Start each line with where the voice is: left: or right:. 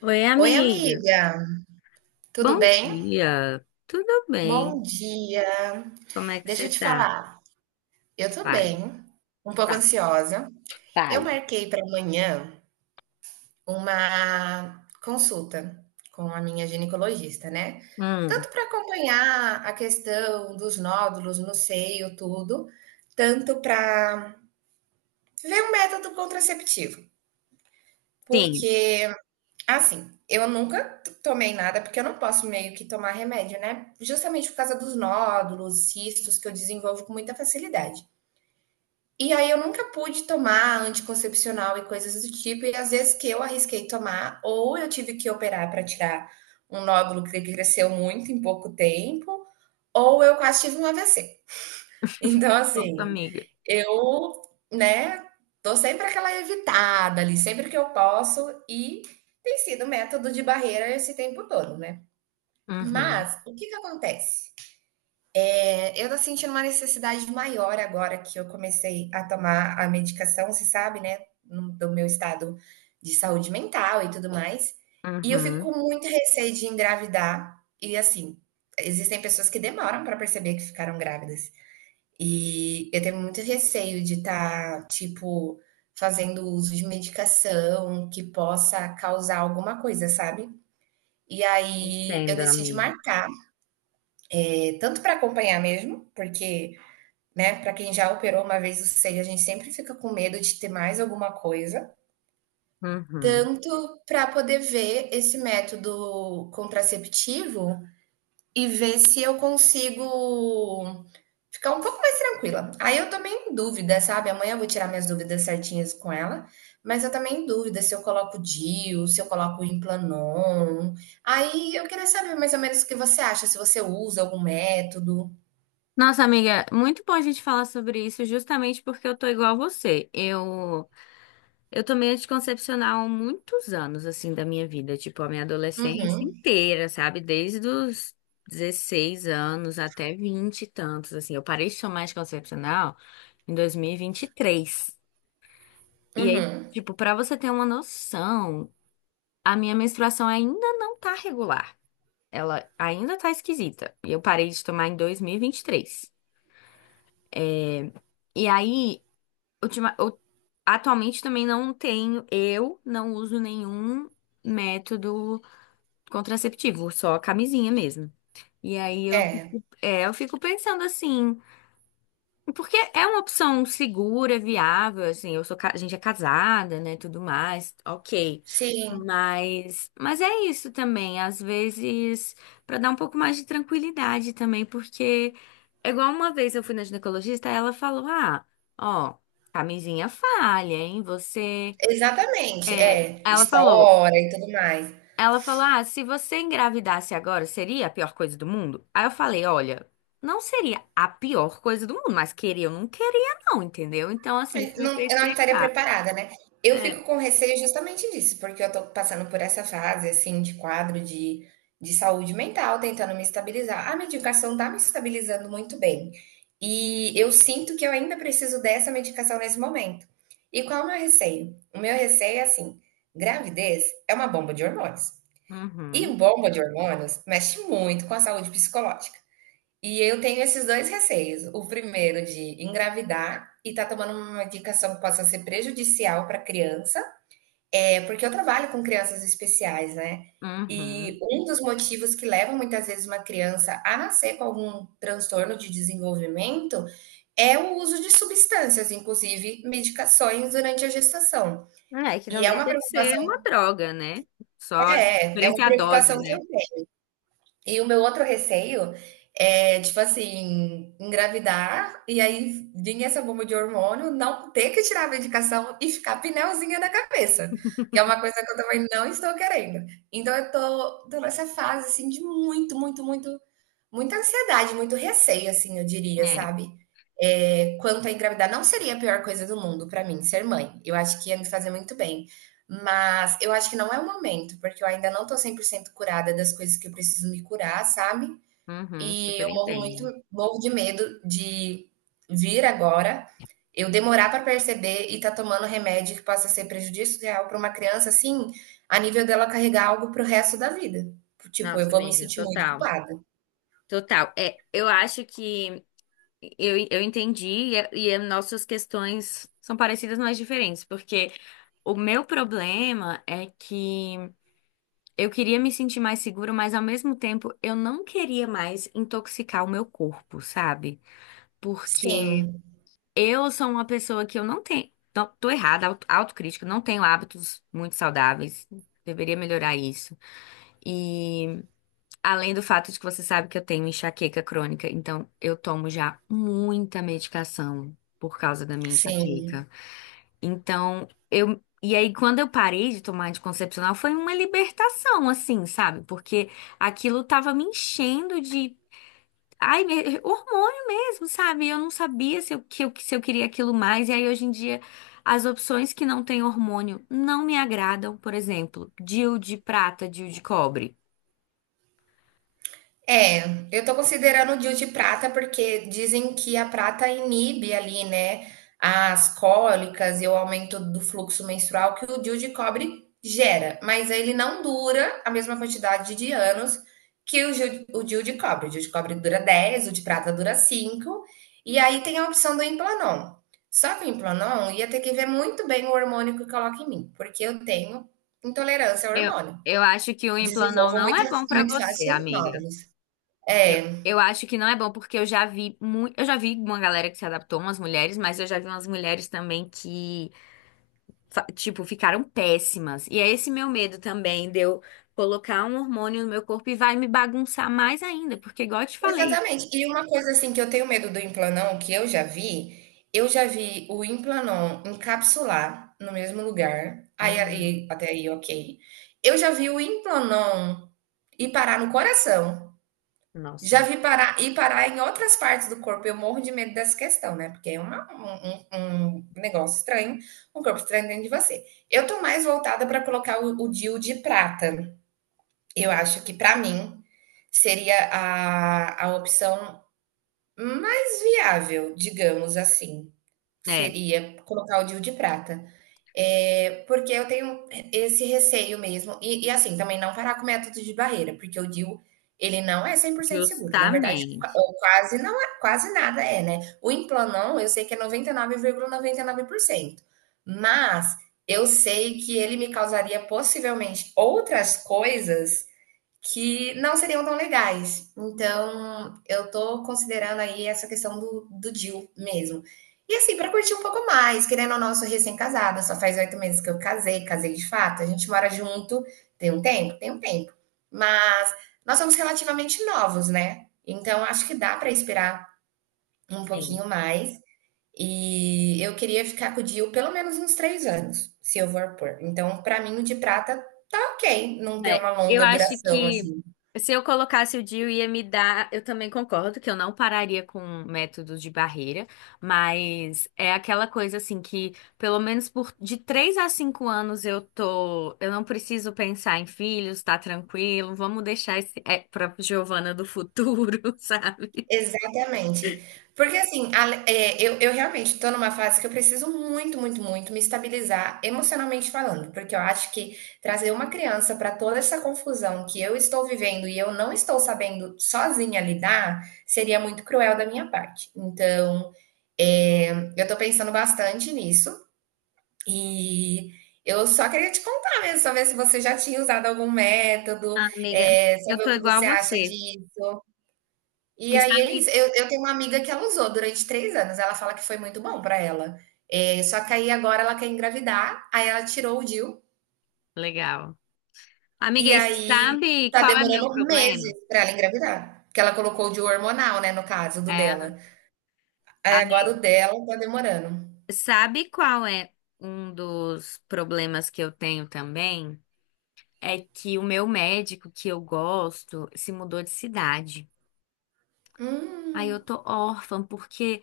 left: Oi,
right: Oi,
left: amiga.
right: amiga, tudo
left: Bom
right: bem?
left: dia. Tudo
right: Bom
left: bem?
right: dia.
left: Como é que
right: Deixa
left: você
right: eu te
left: tá?
right: falar, eu tô
left: Vale.
right: bem, um pouco
left: Tá,
right: ansiosa. Eu
left: Talho.
right: marquei para amanhã uma consulta com a minha ginecologista, né?
left: Hum,
right: Tanto para acompanhar a questão dos nódulos no seio, tudo, tanto para ver um método contraceptivo,
left: sim.
right: porque Assim, eu nunca tomei nada, porque eu não posso meio que tomar remédio, né? Justamente por causa dos nódulos, cistos que eu desenvolvo com muita facilidade. E aí eu nunca pude tomar anticoncepcional e coisas do tipo, e às vezes que eu arrisquei tomar, ou eu tive que operar para tirar um nódulo que cresceu muito em pouco tempo, ou eu quase tive um AVC. Então,
left: Nossa,
right: assim,
left: amiga.
right: eu, né, tô sempre aquela evitada ali, sempre que eu posso, e tem sido método de barreira esse tempo todo, né.
left: Uhum,
right: Mas o que que acontece? Eu tô sentindo uma necessidade maior agora que eu comecei a tomar a medicação, você sabe, né, no do meu estado de saúde mental e tudo mais, e eu fico
left: uhum.
right: com muito receio de engravidar e, assim, existem pessoas que demoram para perceber que ficaram grávidas. E eu tenho muito receio de estar, tipo, fazendo uso de medicação que possa causar alguma coisa, sabe? E aí eu
left: Entendo,
right: decidi
left: amiga.
right: marcar, tanto para acompanhar mesmo, porque, né, para quem já operou uma vez o seio, a gente sempre fica com medo de ter mais alguma coisa,
left: Uhum.
right: tanto para poder ver esse método contraceptivo e ver se eu consigo ficar um pouco mais tranquila. Aí eu tô meio em dúvida, sabe? Amanhã eu vou tirar minhas dúvidas certinhas com ela, mas eu também em dúvida se eu coloco DIU, se eu coloco Implanon. Aí eu queria saber mais ou menos o que você acha, se você usa algum método.
left: Nossa, amiga, muito bom a gente falar sobre isso, justamente porque eu tô igual a você. Eu tomei anticoncepcional há muitos anos, assim, da minha vida, tipo, a minha adolescência
right: Uhum,
left: inteira, sabe? Desde os 16 anos até 20 e tantos, assim. Eu parei de tomar anticoncepcional em dois mil e vinte e três. E aí,
right: uhum.
left: tipo, pra você ter uma noção, a minha menstruação ainda não tá regular. Ela ainda tá esquisita. E eu parei de tomar em 2023. E vinte e três. E aí, ultima, eu- atualmente também não tenho, eu não uso nenhum método contraceptivo, só a camisinha mesmo. E aí eu,
right: É,
left: é, eu fico pensando assim, porque é uma opção segura, viável, assim, eu sou, a gente é casada, né, tudo mais, ok.
right: sim,
left: Mas é isso também, às vezes, para dar um pouco mais de tranquilidade também, porque é igual uma vez eu fui na ginecologista, ela falou: "Ah, ó, camisinha falha, hein? Você..."
right: exatamente.
left: é,
right: É,
left: ela falou,
right: estoura e tudo mais.
left: Ela falou: "Ah, se você engravidasse agora, seria a pior coisa do mundo?" Aí eu falei: "Olha, não seria a pior coisa do mundo, mas queria ou não queria, não, entendeu?" Então, assim,
right: É,
left: isso me
right: não,
left: fez
right: eu não estaria
left: pensar.
right: preparada, né? Eu fico
left: É.
right: com receio justamente disso, porque eu tô passando por essa fase, assim, de quadro de saúde mental, tentando me estabilizar. A medicação tá me estabilizando muito bem. E eu sinto que eu ainda preciso dessa medicação nesse momento. E qual é o meu receio? O meu receio é assim: gravidez é uma bomba de hormônios. E
left: Uhum,
right: bomba de hormônios mexe muito com a saúde psicológica. E eu tenho esses dois receios. O primeiro de engravidar e tá tomando uma medicação que possa ser prejudicial para a criança, é porque eu trabalho com crianças especiais, né?
left: uhum.
right: E um dos motivos que levam muitas vezes uma criança a nascer com algum transtorno de desenvolvimento é o uso de substâncias, inclusive medicações durante a gestação.
left: É que não
right: E é uma
left: deixa de ser uma
right: preocupação,
left: droga, né? Só
right: é
left: diferença
right: uma
left: é a
right: preocupação
left: dose,
right: que eu.
left: né?
right: E o meu outro receio é, tipo assim, engravidar e aí vir essa bomba de hormônio, não ter que tirar a medicação e ficar pneuzinha da cabeça, que é uma coisa que eu também não estou querendo. Então eu tô nessa fase assim de muito, muito, muito, muita ansiedade, muito receio, assim, eu diria,
left: É.
right: sabe. Quanto a engravidar, não seria a pior coisa do mundo para mim ser mãe, eu acho que ia me fazer muito bem, mas eu acho que não é o momento, porque eu ainda não tô 100% curada das coisas que eu preciso me curar, sabe.
left: Uhum,
right: E eu
left: super entendo.
right: morro de medo de vir agora, eu demorar para perceber e tá tomando remédio que possa ser prejudicial para uma criança, assim, a nível dela carregar algo para o resto da vida. Tipo, eu
left: Nossa,
right: vou me
left: amiga,
right: sentir muito
left: total.
right: culpada.
left: Total. É, eu acho que eu entendi e as nossas questões são parecidas, mas diferentes, porque. O meu problema é que eu queria me sentir mais segura, mas ao mesmo tempo eu não queria mais intoxicar o meu corpo, sabe? Porque
right: Sim.
left: eu sou uma pessoa que eu não tenho. Não, tô errada, autocrítica, não tenho hábitos muito saudáveis. Deveria melhorar isso. E além do fato de que você sabe que eu tenho enxaqueca crônica, então eu tomo já muita medicação por causa da minha
right: Sim.
left: enxaqueca. Então, eu. E aí, quando eu parei de tomar anticoncepcional, foi uma libertação, assim, sabe? Porque aquilo tava me enchendo de. Ai, hormônio mesmo, sabe? Eu não sabia se eu, que eu, se eu queria aquilo mais. E aí, hoje em dia, as opções que não têm hormônio não me agradam. Por exemplo, DIU de prata, DIU de cobre.
right: É, eu tô considerando o DIU de prata, porque dizem que a prata inibe ali, né, as cólicas e o aumento do fluxo menstrual que o DIU de cobre gera, mas ele não dura a mesma quantidade de anos que o DIU de cobre. O DIU de cobre dura 10, o de prata dura 5. E aí tem a opção do Implanon. Só que o Implanon ia ter que ver muito bem o hormônio que coloca em mim, porque eu tenho intolerância ao
left: Eu,
right: hormônio.
left: eu acho que o Implanão
right: Desenvolvam
left: não
right: muito,
left: é bom pra
right: muito
left: você,
right: fácil os
left: amiga.
right: nódulos.
left: Eu,
right: É,
left: eu acho que não é bom, porque eu já vi muito. Eu já vi uma galera que se adaptou, umas mulheres, mas eu já vi umas mulheres também que, tipo, ficaram péssimas. E é esse meu medo também, de eu colocar um hormônio no meu corpo e vai me bagunçar mais ainda, porque, igual eu te falei.
right: exatamente. E uma coisa assim que eu tenho medo do implanon, que eu já vi o implanon encapsular no mesmo lugar, aí,
left: Hum,
right: até aí ok. Eu já vi o implanon ir parar no coração. Já
left: nossa.
right: vi parar ir parar em outras partes do corpo. Eu morro de medo dessa questão, né? Porque é um negócio estranho, um corpo estranho dentro de você. Eu tô mais voltada para colocar o DIU de prata. Eu acho que para mim seria a opção mais viável, digamos assim,
left: É,
right: seria colocar o DIU de prata. É, porque eu tenho esse receio mesmo, e assim, também não parar com o método de barreira, porque o DIU, ele não é cem por cento seguro, na verdade,
left: justamente.
right: ou quase não é, quase nada é, né? O Implanon, eu sei que é noventa e nove vírgula noventa e nove por cento, mas eu sei que ele me causaria possivelmente outras coisas que não seriam tão legais. Então, eu tô considerando aí essa questão do deal mesmo. E assim, para curtir um pouco mais, querendo ou não, eu sou recém-casada, só faz 8 meses que eu casei, casei de fato, a gente mora junto, tem um tempo? Tem um tempo. Mas nós somos relativamente novos, né? Então, acho que dá para esperar um pouquinho mais. E eu queria ficar com o Dio pelo menos uns 3 anos, se eu for pôr. Então, para mim, o de prata tá ok, não ter
left: É,
right: uma
left: eu
right: longa
left: acho
right: duração
left: que
right: assim.
left: se eu colocasse o DIU ia me dar. Eu também concordo que eu não pararia com métodos de barreira, mas é aquela coisa assim que, pelo menos por de 3 a 5 anos, eu tô. Eu não preciso pensar em filhos, tá tranquilo, vamos deixar esse é, pra Giovana do futuro, sabe?
right: Exatamente. Porque assim, eu realmente estou numa fase que eu preciso muito, muito, muito me estabilizar emocionalmente falando, porque eu acho que trazer uma criança para toda essa confusão que eu estou vivendo e eu não estou sabendo sozinha lidar, seria muito cruel da minha parte. Então, eh, eu estou pensando bastante nisso e eu só queria te contar mesmo, só ver se você já tinha usado algum método,
left: Ah, amiga, eu
right: saber
left: tô
right: o que
left: igual a
right: você acha.
left: você.
right: De E
left: E
right: aí,
left: sabe?
right: eu tenho uma amiga que ela usou durante 3 anos, ela fala que foi muito bom pra ela. Só que aí agora ela quer engravidar, aí ela tirou o DIU,
left: Legal. Amiga,
right: e
left: e você
right: aí
left: sabe
right: tá
left: qual é meu
right: demorando meses
left: problema?
right: pra ela engravidar, porque ela colocou o DIU hormonal, né, no caso do
left: É.
right: dela. Aí agora o dela tá demorando.
left: Sabe qual é um dos problemas que eu tenho também? É que o meu médico que eu gosto se mudou de cidade. Aí
right: Hum,
left: eu tô órfã, porque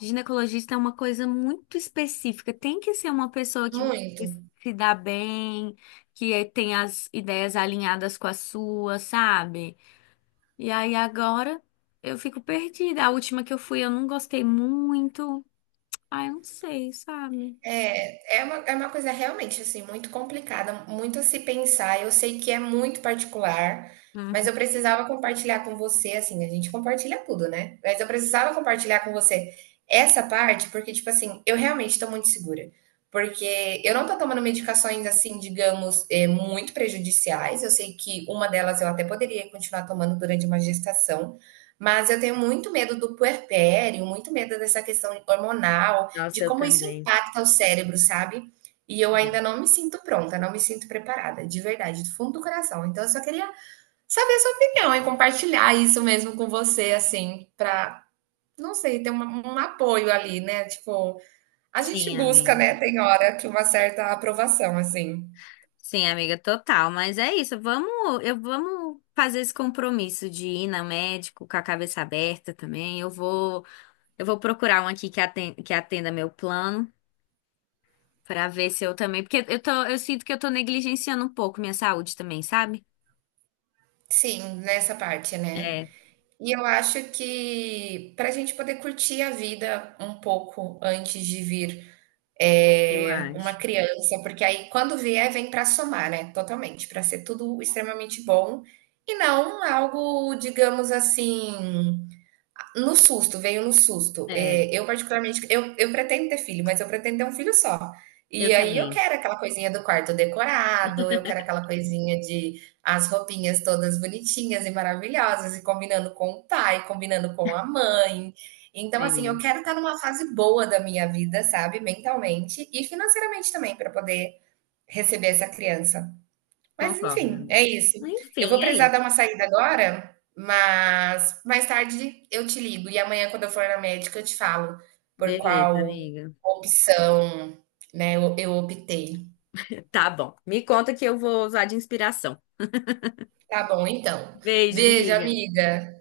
left: ginecologista é uma coisa muito específica. Tem que ser uma pessoa que
right: muito.
left: você se dá bem, que tem as ideias alinhadas com a sua, sabe? E aí agora eu fico perdida. A última que eu fui, eu não gostei muito. Ai, eu não sei, sabe?
right: É, é uma coisa realmente assim muito complicada, muito a se pensar. Eu sei que é muito particular, mas eu
left: Uhum.
right: precisava compartilhar com você, assim, a gente compartilha tudo, né? Mas eu precisava compartilhar com você essa parte, porque, tipo assim, eu realmente estou muito segura. Porque eu não tô tomando medicações, assim, digamos, muito prejudiciais. Eu sei que uma delas eu até poderia continuar tomando durante uma gestação, mas eu tenho muito medo do puerpério, muito medo dessa questão hormonal
left: Nossa,
right: de
left: eu
right: como isso
left: também.
right: impacta o cérebro, sabe? E eu ainda não me sinto pronta, não me sinto preparada, de verdade, do fundo do coração. Então eu só queria saber a sua opinião e compartilhar isso mesmo com você, assim, para não sei, ter um apoio ali, né? Tipo, a gente
left: Sim,
right: busca,
left: amiga.
right: né? Tem hora que uma certa aprovação, assim.
left: Sim, amiga, total. Mas é isso. Vamos, eu vamos fazer esse compromisso de ir na médico com a cabeça aberta também. Eu vou procurar um aqui que atenda meu plano pra ver se eu também, porque eu tô, eu sinto que eu tô negligenciando um pouco minha saúde também, sabe?
right: Sim, nessa parte, né?
left: É,
right: E eu acho que para a gente poder curtir a vida um pouco antes de vir
left: eu
right: uma
left: acho.
right: criança, porque aí quando vier, vem para somar, né? Totalmente, para ser tudo extremamente bom e não algo, digamos assim, no susto, veio no susto.
left: É,
right: É, eu particularmente, eu pretendo ter filho, mas eu pretendo ter um filho só. E
left: eu
right: aí eu
left: também.
right: quero aquela coisinha do quarto decorado, eu quero aquela coisinha de as roupinhas todas bonitinhas e maravilhosas, e combinando com o pai, combinando com a mãe. Então, assim, eu
left: Sim,
right: quero estar numa fase boa da minha vida, sabe? Mentalmente e financeiramente também, para poder receber essa criança. Mas
left: concordo,
right: enfim, é
left: amiga.
right: isso. Eu vou
left: Enfim, é
right: precisar
left: isso.
right: dar uma saída agora, mas mais tarde eu te ligo. E amanhã, quando eu for na médica, eu te falo por
left: Beleza,
right: qual
left: amiga.
right: opção, né, eu optei.
left: Tá bom. Me conta que eu vou usar de inspiração.
right: Tá bom, então.
left: Beijo,
right: Beijo,
left: amiga.
right: amiga.